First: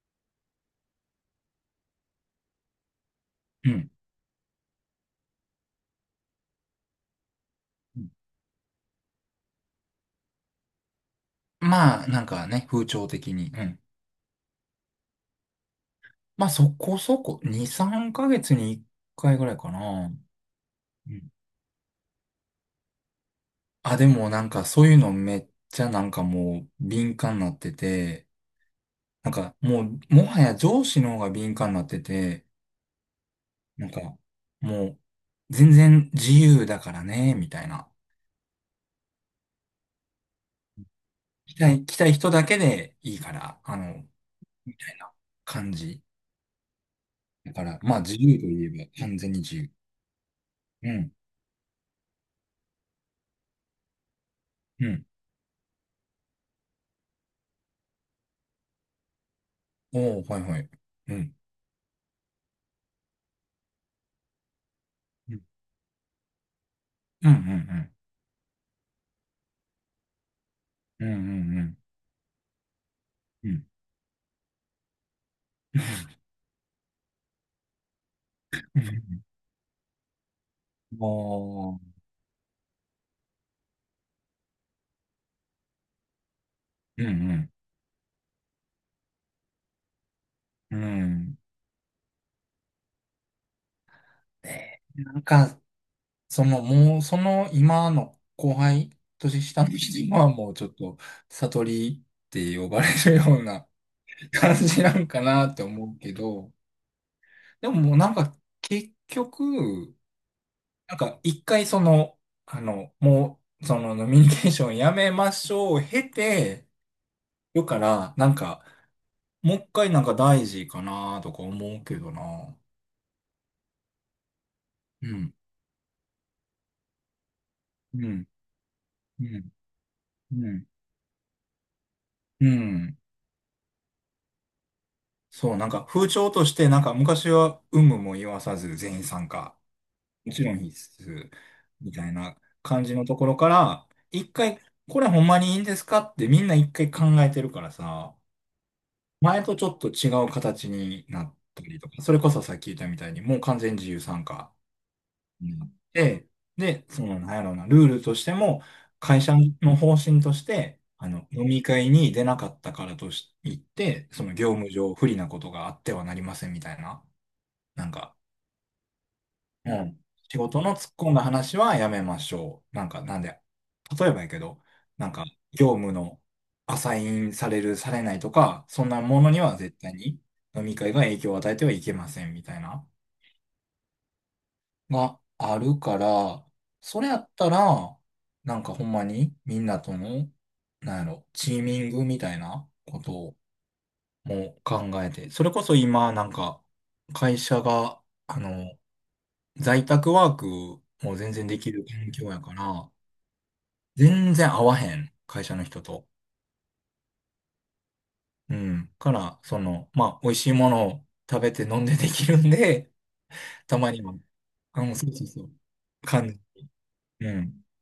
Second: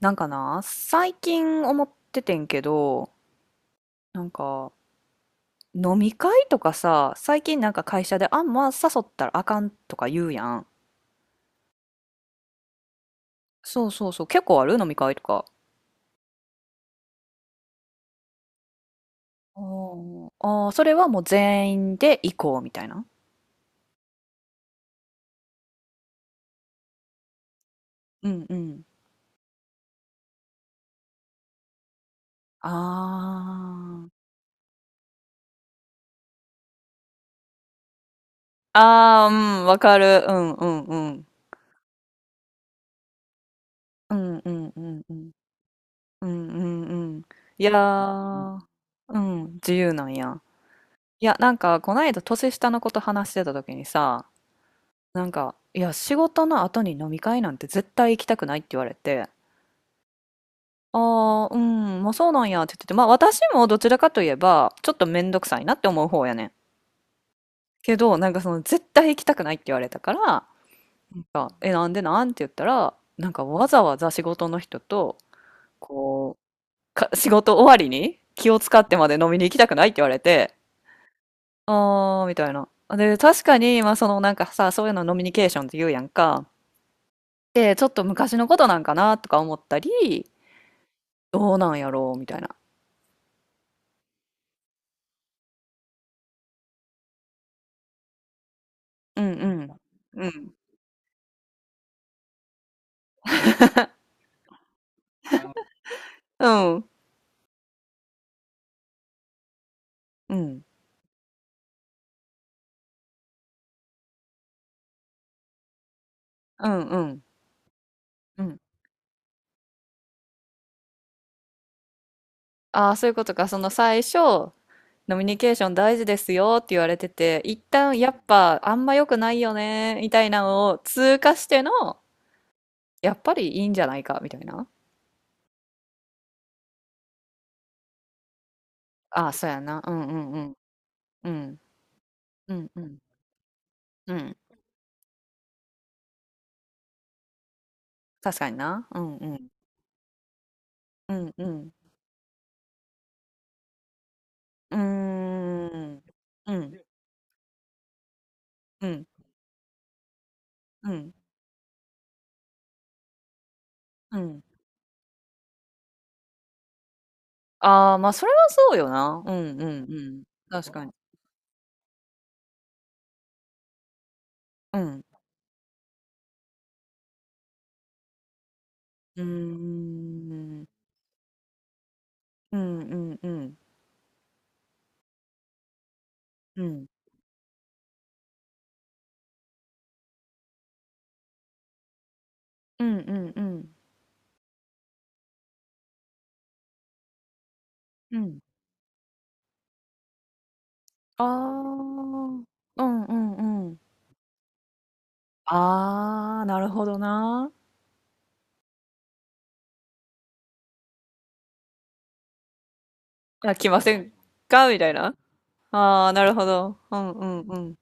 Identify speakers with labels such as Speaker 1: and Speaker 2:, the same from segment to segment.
Speaker 1: なんかな、最近思っててんけど、
Speaker 2: うん。
Speaker 1: なんか、飲み会とかさ、最近なんか会社で、あんま誘ったらあかんとか言うやん。
Speaker 2: まあ、なんかね、風潮的に。うん。
Speaker 1: そうそうそう、結構ある飲み会とか。
Speaker 2: まあ、そこそこ、2、3ヶ月に1回ぐらい
Speaker 1: あ
Speaker 2: かな。
Speaker 1: ーあー、それは
Speaker 2: う
Speaker 1: もう
Speaker 2: ん。
Speaker 1: 全員で行こうみたいな。
Speaker 2: あ、でもなんかそういうのめっちゃもう敏感になってて、
Speaker 1: うんうん。
Speaker 2: なんかもう、もはや上司の方が敏感になってて、
Speaker 1: あ
Speaker 2: なんかもう、全然自由だからね、みたいな。
Speaker 1: あ。ああ、うん、わかる。うんうんうん。
Speaker 2: 来たい人だけでいいから、
Speaker 1: うんうん
Speaker 2: み
Speaker 1: う
Speaker 2: たい
Speaker 1: ん
Speaker 2: な
Speaker 1: うん。
Speaker 2: 感じ。
Speaker 1: うんうんうん。
Speaker 2: だか
Speaker 1: いや
Speaker 2: ら、まあ自由と
Speaker 1: ー、
Speaker 2: いえば完
Speaker 1: う
Speaker 2: 全に
Speaker 1: ん、
Speaker 2: 自由。
Speaker 1: 自由なんや。
Speaker 2: うん。
Speaker 1: いや、なんか、こないだ年下の子と話してた時にさ、
Speaker 2: うん。
Speaker 1: なんか、いや、仕事の後に飲み会なんて絶対行きたくないって言われて、
Speaker 2: おー、はいはい。うん
Speaker 1: ああ、うん、まあそうなんやって言ってて、まあ私もどちらかといえば、ちょっとめん
Speaker 2: う
Speaker 1: ど
Speaker 2: ん
Speaker 1: くさいなって思う方やねん。
Speaker 2: うん
Speaker 1: けど、なんかその、絶対行きたくないって言われたから、
Speaker 2: うんうん
Speaker 1: なん
Speaker 2: う
Speaker 1: か、
Speaker 2: んう
Speaker 1: え、
Speaker 2: ん
Speaker 1: なんでなんって言ったら、なんか
Speaker 2: うんう
Speaker 1: わ
Speaker 2: ん。
Speaker 1: ざわざ仕事の人と、こう、仕事終わりに気を使ってまで飲みに行きたくないって言われて、
Speaker 2: も
Speaker 1: ああ、みたいな。で、確かに、まあそのなんかさ、そういうのノミニケーションって言うやんか。
Speaker 2: う、うんうん、
Speaker 1: て、ちょっと昔のことなんかなとか思ったり、
Speaker 2: うん。
Speaker 1: どうなんやろうみたいな。
Speaker 2: で、なんか、その、もう、その、今の後輩、
Speaker 1: うん
Speaker 2: 年
Speaker 1: う
Speaker 2: 下の
Speaker 1: ん。
Speaker 2: 人今
Speaker 1: う
Speaker 2: はも
Speaker 1: ん。
Speaker 2: うちょっと、悟りって呼ばれるような 感じなんかなって思うけ
Speaker 1: う
Speaker 2: ど、
Speaker 1: ん。
Speaker 2: でももうなんか、結局、
Speaker 1: うん
Speaker 2: なんか、一回その、あの、もう、その、ノミニケーションやめましょう、経て、
Speaker 1: うん。
Speaker 2: よから、なん
Speaker 1: うん。
Speaker 2: か、もう一回なんか大事かなとか思うけどな。
Speaker 1: ああ、そういうことか。その最初、
Speaker 2: う
Speaker 1: 飲み
Speaker 2: ん、
Speaker 1: ニケーション大事ですよって言われてて、一旦
Speaker 2: う
Speaker 1: やっ
Speaker 2: ん、
Speaker 1: ぱあんま良く
Speaker 2: う
Speaker 1: ない
Speaker 2: ん、
Speaker 1: よね、みたいな
Speaker 2: うん、
Speaker 1: のを通過しての、
Speaker 2: うん。
Speaker 1: やっぱりいいんじゃないか、みたいな。
Speaker 2: そう、なんか風潮として昔は有無も言わさず全員
Speaker 1: あ
Speaker 2: 参
Speaker 1: あ、そう
Speaker 2: 加。
Speaker 1: やな。うんうん
Speaker 2: も
Speaker 1: う
Speaker 2: ちろ
Speaker 1: ん。
Speaker 2: ん必須。
Speaker 1: うん。
Speaker 2: みたいな
Speaker 1: うんう
Speaker 2: 感じ
Speaker 1: ん。
Speaker 2: のところから、
Speaker 1: う
Speaker 2: 一
Speaker 1: ん。
Speaker 2: 回、これほんまにいいんですかってみんな一回考えてるからさ、
Speaker 1: 確かにな。うんう
Speaker 2: 前
Speaker 1: ん。
Speaker 2: とちょっと違う形に
Speaker 1: う
Speaker 2: な
Speaker 1: ん
Speaker 2: っ
Speaker 1: う
Speaker 2: た
Speaker 1: ん。
Speaker 2: りとか、それこそさっき言ったみたいにもう完全自由参加。
Speaker 1: うーん。
Speaker 2: で、
Speaker 1: うん。
Speaker 2: で、その、なんやろうな、ルールとしても、
Speaker 1: うん。
Speaker 2: 会社の方針として、
Speaker 1: うん。
Speaker 2: 飲み会に出なかったからとし言って、
Speaker 1: う
Speaker 2: その
Speaker 1: ん。
Speaker 2: 業務上不利なことがあってはなりませんみたいな、なん
Speaker 1: ああ、まあ、
Speaker 2: か、
Speaker 1: それはそうよな。うんうんう
Speaker 2: うん、
Speaker 1: ん。
Speaker 2: 仕事
Speaker 1: 確
Speaker 2: の
Speaker 1: か
Speaker 2: 突
Speaker 1: に。
Speaker 2: っ込んだ話はやめましょう。なんか、なんで、例えばやけど、
Speaker 1: うん。
Speaker 2: なんか、業務のアサインされる、されないとか、そんな
Speaker 1: う
Speaker 2: も
Speaker 1: ー
Speaker 2: のには絶対に飲
Speaker 1: ん。
Speaker 2: み会が影響を与えてはいけませんみ
Speaker 1: う
Speaker 2: たい
Speaker 1: ん
Speaker 2: な。
Speaker 1: うんうん。
Speaker 2: があるから、
Speaker 1: うん。
Speaker 2: それやったら、なんかほんまにみんなとの、なんやろ、チーミングみたいな
Speaker 1: うん
Speaker 2: こと
Speaker 1: うん
Speaker 2: を
Speaker 1: うん。
Speaker 2: もう考えて、それこそ今なんか会社が、
Speaker 1: うん。
Speaker 2: 在宅ワークも
Speaker 1: ああ。う
Speaker 2: 全然できる環境や
Speaker 1: ん
Speaker 2: か
Speaker 1: う
Speaker 2: ら、
Speaker 1: んうん。
Speaker 2: 全然合わへん、会社の人と。
Speaker 1: ああ、なるほどな。
Speaker 2: うん。から、その、まあ、美味しいものを食べて飲んでできるんで、
Speaker 1: いや、来
Speaker 2: た
Speaker 1: ま
Speaker 2: ま
Speaker 1: せ
Speaker 2: に
Speaker 1: ん
Speaker 2: は、
Speaker 1: か？み
Speaker 2: あ
Speaker 1: たい
Speaker 2: の、そう
Speaker 1: な。
Speaker 2: そうそう、
Speaker 1: ああ、な
Speaker 2: 感
Speaker 1: る
Speaker 2: じ、
Speaker 1: ほど。うんう
Speaker 2: う
Speaker 1: んう
Speaker 2: ん、
Speaker 1: ん。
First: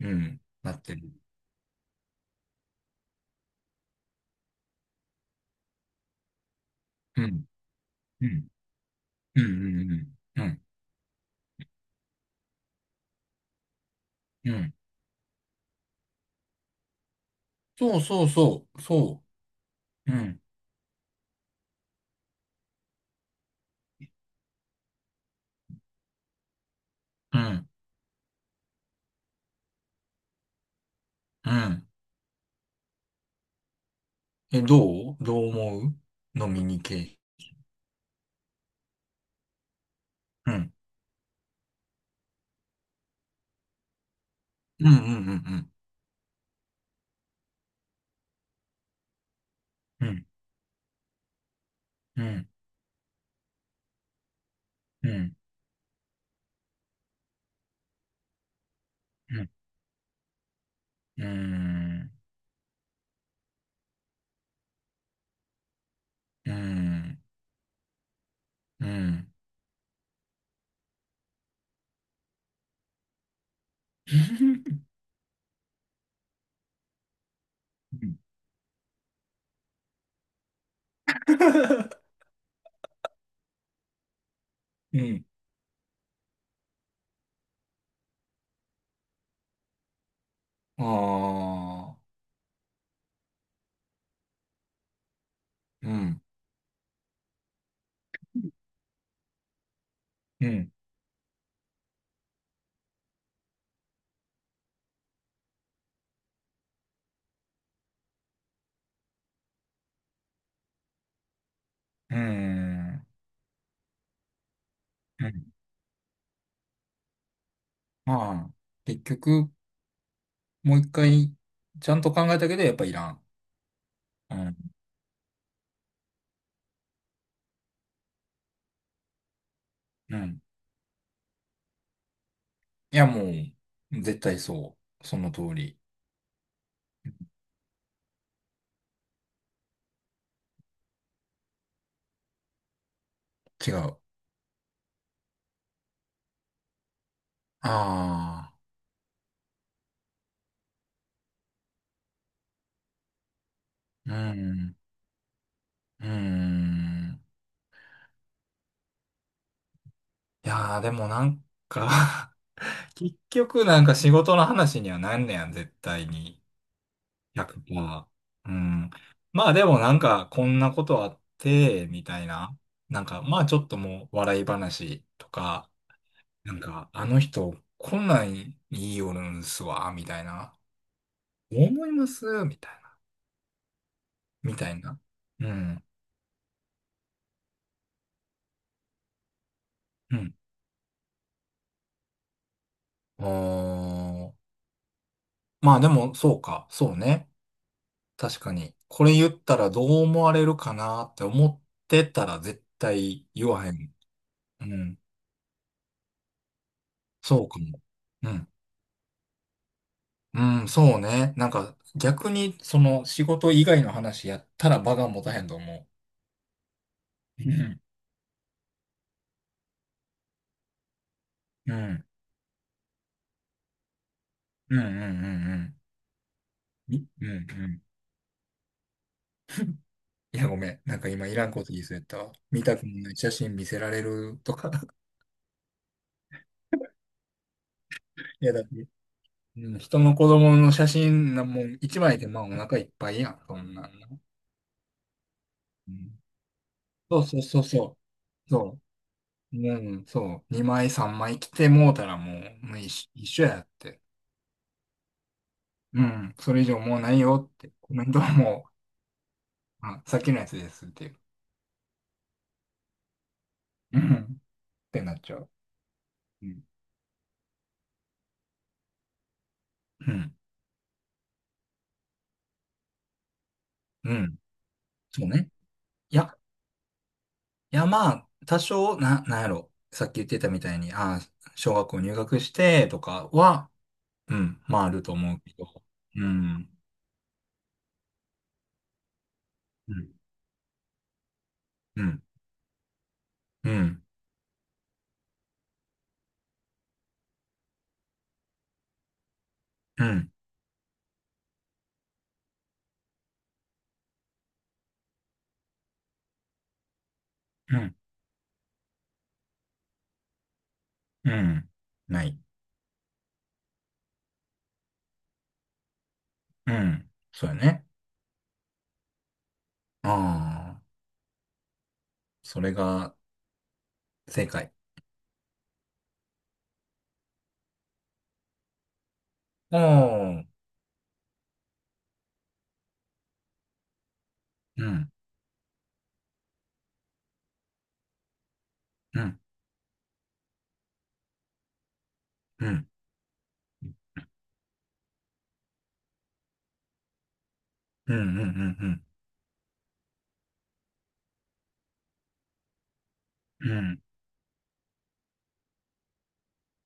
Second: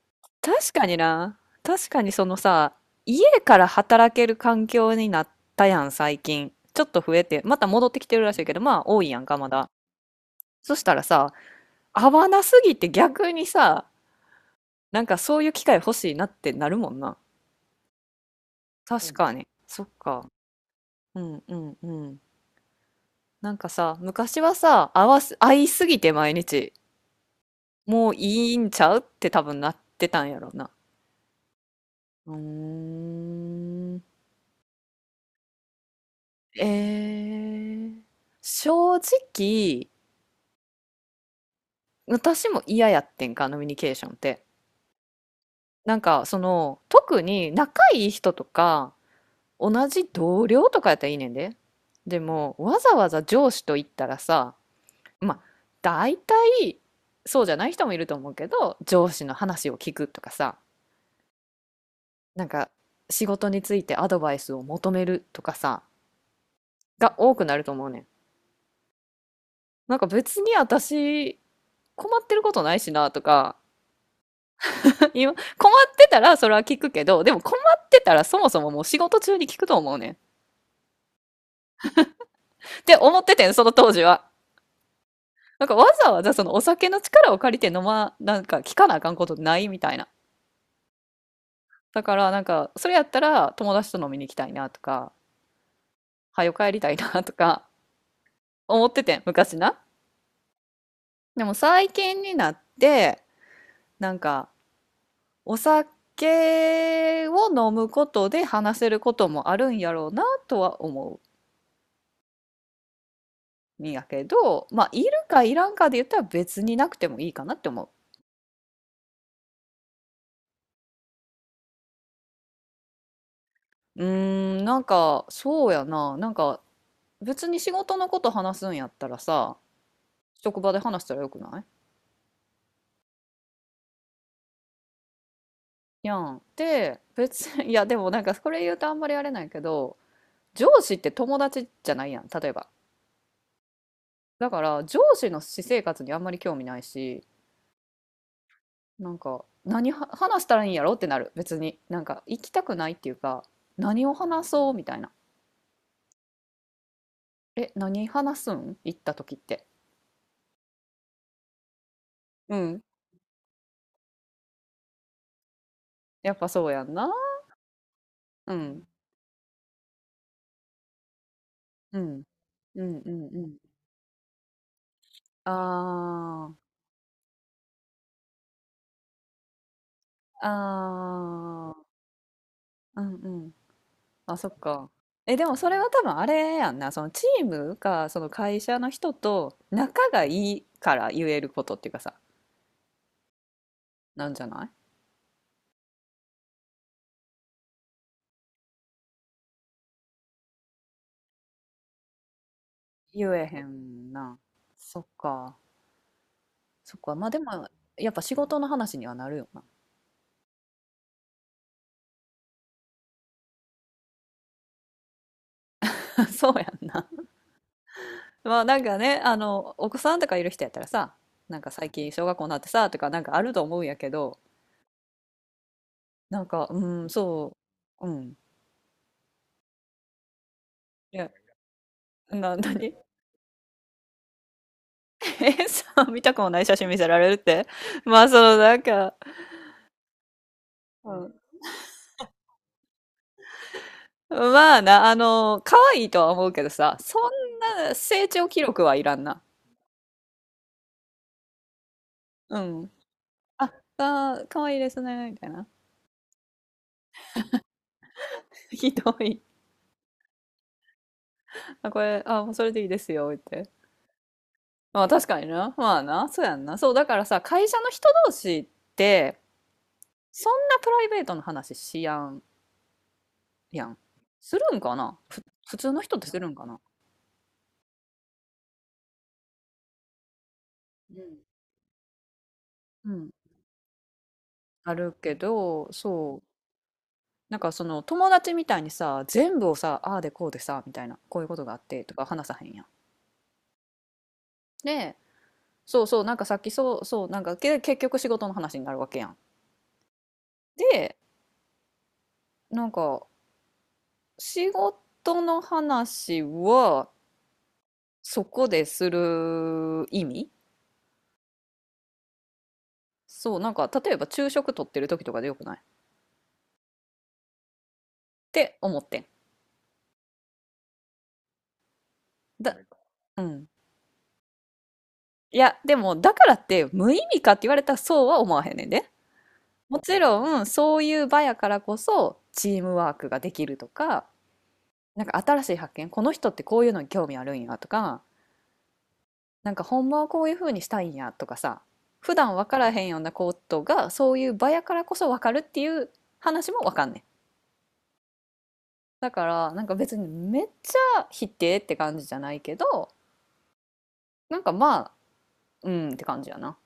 Speaker 2: うん、
Speaker 1: 確
Speaker 2: なっ
Speaker 1: か
Speaker 2: て
Speaker 1: に
Speaker 2: る。
Speaker 1: な。確かにそのさ、家から働ける環境になったやん、最近。ちょっと増
Speaker 2: う
Speaker 1: えて、
Speaker 2: ん
Speaker 1: また戻ってきてる
Speaker 2: う
Speaker 1: らしい
Speaker 2: ん。
Speaker 1: けど、まあ多いやんか、
Speaker 2: うん。う
Speaker 1: まだ。
Speaker 2: ん。うん。
Speaker 1: そしたらさ、合わなすぎて逆にさ、
Speaker 2: うんうん
Speaker 1: なんかそういう機会欲しいなってなるもんな。
Speaker 2: そうそうそう。
Speaker 1: 確
Speaker 2: そ
Speaker 1: かに。そっ
Speaker 2: う。う
Speaker 1: か。
Speaker 2: ん。
Speaker 1: うんうんうん。なんかさ、昔はさ、合いすぎて毎日、
Speaker 2: うん。
Speaker 1: もういいんちゃうって多分なってたんやろな。
Speaker 2: うん。
Speaker 1: うーん。
Speaker 2: え、どう思う飲みに系。
Speaker 1: えー、正直、
Speaker 2: うん。
Speaker 1: 私も嫌やってんか、飲みニケーションって。
Speaker 2: うん。うん。
Speaker 1: なんか、その、特に仲いい人とか、同じ
Speaker 2: うん。うん。
Speaker 1: 同僚とかやったらいいねんで。で
Speaker 2: うん。
Speaker 1: も、わざわざ上司と言ったらさ、
Speaker 2: う
Speaker 1: ま
Speaker 2: ん。
Speaker 1: あ、大体、そうじゃない人もいると思うけど、上司の話を聞くとかさ、
Speaker 2: うん。うん。
Speaker 1: なんか、仕事についてアドバイスを求めるとかさ、が多くなると思うねん。
Speaker 2: うん。
Speaker 1: なんか別に私、困ってることないしなとか 今、困ってたらそれは聞くけど、でも困ってたらそもそももう仕事中に聞くと思うねん。って思っててん、その当時は。
Speaker 2: うん。
Speaker 1: なんかわざわざそのお酒の力を借りてなんか聞かなあかんことないみたいな。
Speaker 2: ああ。
Speaker 1: だからなんか、それやったら友達と飲みに行きたいなとか、
Speaker 2: うん。
Speaker 1: はよ帰りたいなとか思っててん、昔な。
Speaker 2: うん。
Speaker 1: でも最近になって、なんか、お酒を飲むことで話せることもあるんやろうなとは思
Speaker 2: うん。
Speaker 1: うんやけど、まあ、いる
Speaker 2: う
Speaker 1: かい
Speaker 2: ん。
Speaker 1: らんかで言ったら別になくてもいいかなって思
Speaker 2: まあ、結局、もう一回、ちゃんと考えたけど、やっぱいらん。
Speaker 1: う。う
Speaker 2: うん。
Speaker 1: ーん、なんか、そうやな。なんか、別に仕事のこと話すんやったらさ、
Speaker 2: うん。
Speaker 1: 職場で話したらよくな
Speaker 2: いや、もう、絶対そう。その通り。
Speaker 1: いやん。で、別に、いや、でもなんか、これ言うとあんまりあれないけど、上司って友達じゃないやん、例えば。
Speaker 2: 違う。
Speaker 1: だから、上司の私生活にあんまり興味ないし、
Speaker 2: ああ、
Speaker 1: なんか、何は話したらいいんやろってなる、別に。なんか、行きたくないっていうか、何
Speaker 2: う
Speaker 1: を話そう
Speaker 2: ん、
Speaker 1: みたいな。
Speaker 2: うん。
Speaker 1: え、何話すん行った時って。
Speaker 2: いやー、でもなんか、
Speaker 1: うん。
Speaker 2: 結局なんか仕事の話にはなんねやん、絶対
Speaker 1: やっ
Speaker 2: に。
Speaker 1: ぱそうやんな。
Speaker 2: 100%。う
Speaker 1: うん。
Speaker 2: ん。まあでもなんか、こんなことあって、
Speaker 1: う
Speaker 2: みた
Speaker 1: ん。
Speaker 2: いな。
Speaker 1: うん
Speaker 2: なん
Speaker 1: う
Speaker 2: か、
Speaker 1: ん
Speaker 2: ま
Speaker 1: う
Speaker 2: あち
Speaker 1: ん。
Speaker 2: ょっともう笑い話と
Speaker 1: あ
Speaker 2: か、なんか、あの人、こんなんいいよるんすわ、みたい
Speaker 1: あ。
Speaker 2: な。
Speaker 1: あ
Speaker 2: 思
Speaker 1: あ。
Speaker 2: いますみたいな。
Speaker 1: うんうん。あ、そ
Speaker 2: み
Speaker 1: っ
Speaker 2: たい
Speaker 1: か。
Speaker 2: な。
Speaker 1: え、で
Speaker 2: う
Speaker 1: もそれ
Speaker 2: ん。
Speaker 1: は多分あれやんな。そのチームか、その会社の人と仲
Speaker 2: う
Speaker 1: がい
Speaker 2: ん
Speaker 1: いから言えることっていうかさ、
Speaker 2: うー
Speaker 1: なん
Speaker 2: ん。
Speaker 1: じゃない
Speaker 2: まあでも、そうか。そうね。確かに。これ言ったらどう思われるかなって思ってたら絶対
Speaker 1: 言え
Speaker 2: 言
Speaker 1: へ
Speaker 2: わへん。
Speaker 1: んな。
Speaker 2: うん。
Speaker 1: そっか。そっか。まあで
Speaker 2: そうか
Speaker 1: も、
Speaker 2: も。
Speaker 1: やっぱ
Speaker 2: う
Speaker 1: 仕
Speaker 2: ん。
Speaker 1: 事の話にはなるよな。
Speaker 2: うん、そうね。なんか、逆に、その、仕事以外の話やったら場が持たへんと思
Speaker 1: そうやんな。
Speaker 2: う。うん。
Speaker 1: まあなんかね、あの、お子さんとかいる人やったらさ、なんか
Speaker 2: う
Speaker 1: 最
Speaker 2: ん。
Speaker 1: 近小学校になってさ、とかなんかあると思うんやけど、
Speaker 2: うんうんうんうん。
Speaker 1: なんか、う
Speaker 2: み
Speaker 1: ん、
Speaker 2: うんう
Speaker 1: そ
Speaker 2: ん。
Speaker 1: う、うん。
Speaker 2: いや、ごめん。なんか
Speaker 1: い
Speaker 2: 今
Speaker 1: や、
Speaker 2: いらんこと言いそうやったわ。見たくも
Speaker 1: 何
Speaker 2: ない写真見せられるとか。
Speaker 1: え、さ、見たくもない写真見せられるって まあそ
Speaker 2: いや
Speaker 1: の
Speaker 2: だ。う
Speaker 1: なんか、
Speaker 2: ん、人の子供の写
Speaker 1: うん。
Speaker 2: 真な、もう一枚でまあお腹いっぱいやん、そんなんな。
Speaker 1: まあな、あの、可
Speaker 2: う
Speaker 1: 愛い
Speaker 2: ん、
Speaker 1: とは思うけどさ、そ
Speaker 2: そうそう
Speaker 1: ん
Speaker 2: そう
Speaker 1: な
Speaker 2: そ
Speaker 1: 成長
Speaker 2: う。
Speaker 1: 記
Speaker 2: そ
Speaker 1: 録はいらんな。
Speaker 2: う。うん、そう。2枚3枚来てもうたらも
Speaker 1: う
Speaker 2: う、もう一
Speaker 1: ん。
Speaker 2: 緒、一緒やっ
Speaker 1: あ、
Speaker 2: て。
Speaker 1: あー、可愛いですね、みたいな。
Speaker 2: うん、それ以上もうないよって。コメントはも
Speaker 1: ひどい。
Speaker 2: う、あ、さっきのやつですっていう。
Speaker 1: あ、これ、あ、もうそれでいいですよ、って。
Speaker 2: うん、っ
Speaker 1: ま
Speaker 2: て
Speaker 1: あ
Speaker 2: なっ
Speaker 1: 確
Speaker 2: ちゃ
Speaker 1: かに
Speaker 2: う。
Speaker 1: な。まあな、そう
Speaker 2: う
Speaker 1: や
Speaker 2: ん。
Speaker 1: んな。そう、だからさ、会社の人同士って、
Speaker 2: うん。
Speaker 1: そんなプライベートの話しやん、やん。
Speaker 2: うん。
Speaker 1: するんかな
Speaker 2: そう
Speaker 1: ふ、
Speaker 2: ね。
Speaker 1: 普通の人
Speaker 2: い
Speaker 1: って
Speaker 2: や、
Speaker 1: するんかな。
Speaker 2: いやまあ、多少、なんやろ。さっき言ってたみたいに、
Speaker 1: う
Speaker 2: ああ、
Speaker 1: ん。
Speaker 2: 小学校入学してと
Speaker 1: う
Speaker 2: か
Speaker 1: ん。
Speaker 2: は、うん、まああ
Speaker 1: あ
Speaker 2: る
Speaker 1: る
Speaker 2: と思
Speaker 1: け
Speaker 2: うけど。
Speaker 1: ど、
Speaker 2: う
Speaker 1: そう。
Speaker 2: ん。
Speaker 1: なんかその友達みたいにさ、全部を
Speaker 2: う
Speaker 1: さ、
Speaker 2: ん、
Speaker 1: ああでこうでさ、みたいな、こういうことがあって
Speaker 2: う
Speaker 1: と
Speaker 2: ん、
Speaker 1: か話さへんやん。
Speaker 2: うん、
Speaker 1: で、そうそう、なんかさっき、そうそう、なんかけ、結局仕事の話になるわけやん。
Speaker 2: うん、
Speaker 1: で、なんか仕事の話は
Speaker 2: うん、
Speaker 1: そこでする意味、
Speaker 2: うんない。
Speaker 1: そうなんか、例えば昼食取ってる時とかでよくないっ
Speaker 2: うん。そうやね。
Speaker 1: て思ってん。
Speaker 2: ああ、それ
Speaker 1: だ、
Speaker 2: が
Speaker 1: うん。
Speaker 2: 正解。
Speaker 1: いやでもだからって無意味かって言われたら、そうは思わへんねんで。
Speaker 2: あ
Speaker 1: もち
Speaker 2: あ、うん、
Speaker 1: ろんそういう場やからこそチームワークができるとか、
Speaker 2: うん、
Speaker 1: なんか新しい発見、この人ってこういうのに興味あるんやとか、
Speaker 2: うん、
Speaker 1: なんかほんまはこういう風にしたいんやとかさ、普段分
Speaker 2: う
Speaker 1: か
Speaker 2: ん、
Speaker 1: らへんようなことがそういう場やからこそ分かるっていう話も分かんねん。
Speaker 2: うん、うん、うん、
Speaker 1: だからなんか別にめっちゃ否定って感じじゃないけど、
Speaker 2: うん。
Speaker 1: なんかまあ、うんって感じやな。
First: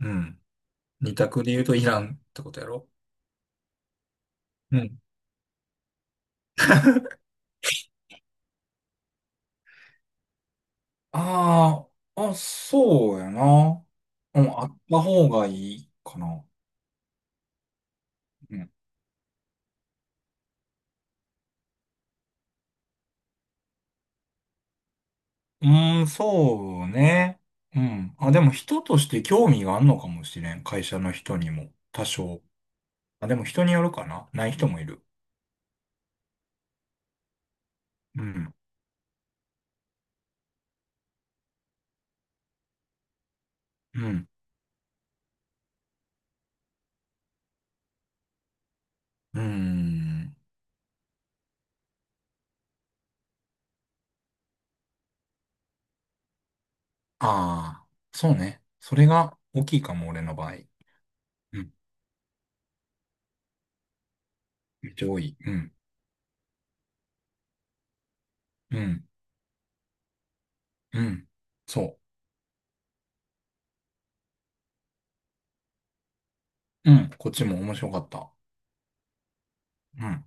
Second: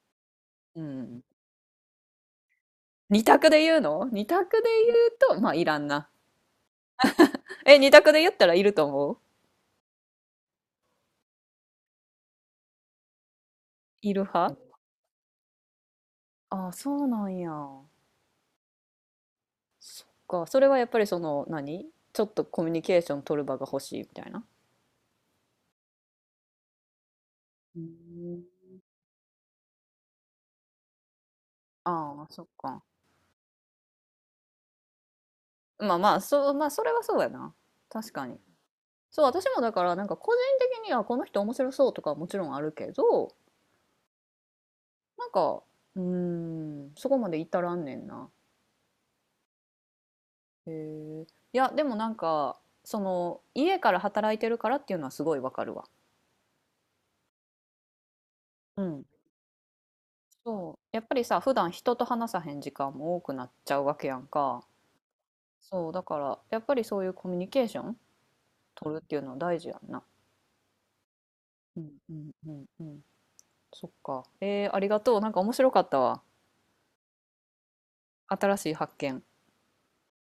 Speaker 2: うん、
Speaker 1: う
Speaker 2: 二
Speaker 1: ん。
Speaker 2: 択で言うとイランってことやろ。
Speaker 1: 二択で
Speaker 2: う
Speaker 1: 言
Speaker 2: ん。
Speaker 1: うと、まあいらんな。え、二択で言ったらいると思う、
Speaker 2: ああ、あ、そうやな。
Speaker 1: いる
Speaker 2: うん、
Speaker 1: 派。
Speaker 2: あった方がいいかな。
Speaker 1: あ、そうなんや。
Speaker 2: うん、
Speaker 1: か、それはやっぱりその、何ちょっとコミュニケーション取る場が欲しいみたいな。
Speaker 2: うんそうね。
Speaker 1: う
Speaker 2: う
Speaker 1: ん。
Speaker 2: ん。あ、でも人として興味があるのかもしれん。会社の人にも。多
Speaker 1: ああ、
Speaker 2: 少。
Speaker 1: そっか。
Speaker 2: あ、でも人によるかな。ない人もいる。
Speaker 1: まあまあ、そう、まあそれはそうやな。確
Speaker 2: う
Speaker 1: かに。
Speaker 2: ん。
Speaker 1: そう、私もだからなんか個人的にはこの人面白そうとかはもちろんあるけど、
Speaker 2: うん。
Speaker 1: なんか、うーん、そこまで至らんねんな。
Speaker 2: うーん。
Speaker 1: へえ。いや、でもなんか、その、家から働いてるからっていうのはすごいわかるわ。
Speaker 2: ああ、そうね。
Speaker 1: う
Speaker 2: そ
Speaker 1: ん。
Speaker 2: れが大きいかも、俺の場合。
Speaker 1: そう、やっぱりさ、普
Speaker 2: う
Speaker 1: 段
Speaker 2: ん。
Speaker 1: 人と話さへん時間も多くなっちゃうわけやんか。
Speaker 2: めっちゃ多い。うん。
Speaker 1: そう、だから、やっぱりそういうコミュニケーション
Speaker 2: う
Speaker 1: 取る
Speaker 2: ん。
Speaker 1: っていうのは大事やんな。
Speaker 2: うん。
Speaker 1: うん
Speaker 2: そ
Speaker 1: うんうんうん。そっか。えー、ありがとう。なんか面白かったわ。
Speaker 2: う。うん。こっちも面白かった。
Speaker 1: 新しい発見。
Speaker 2: うん。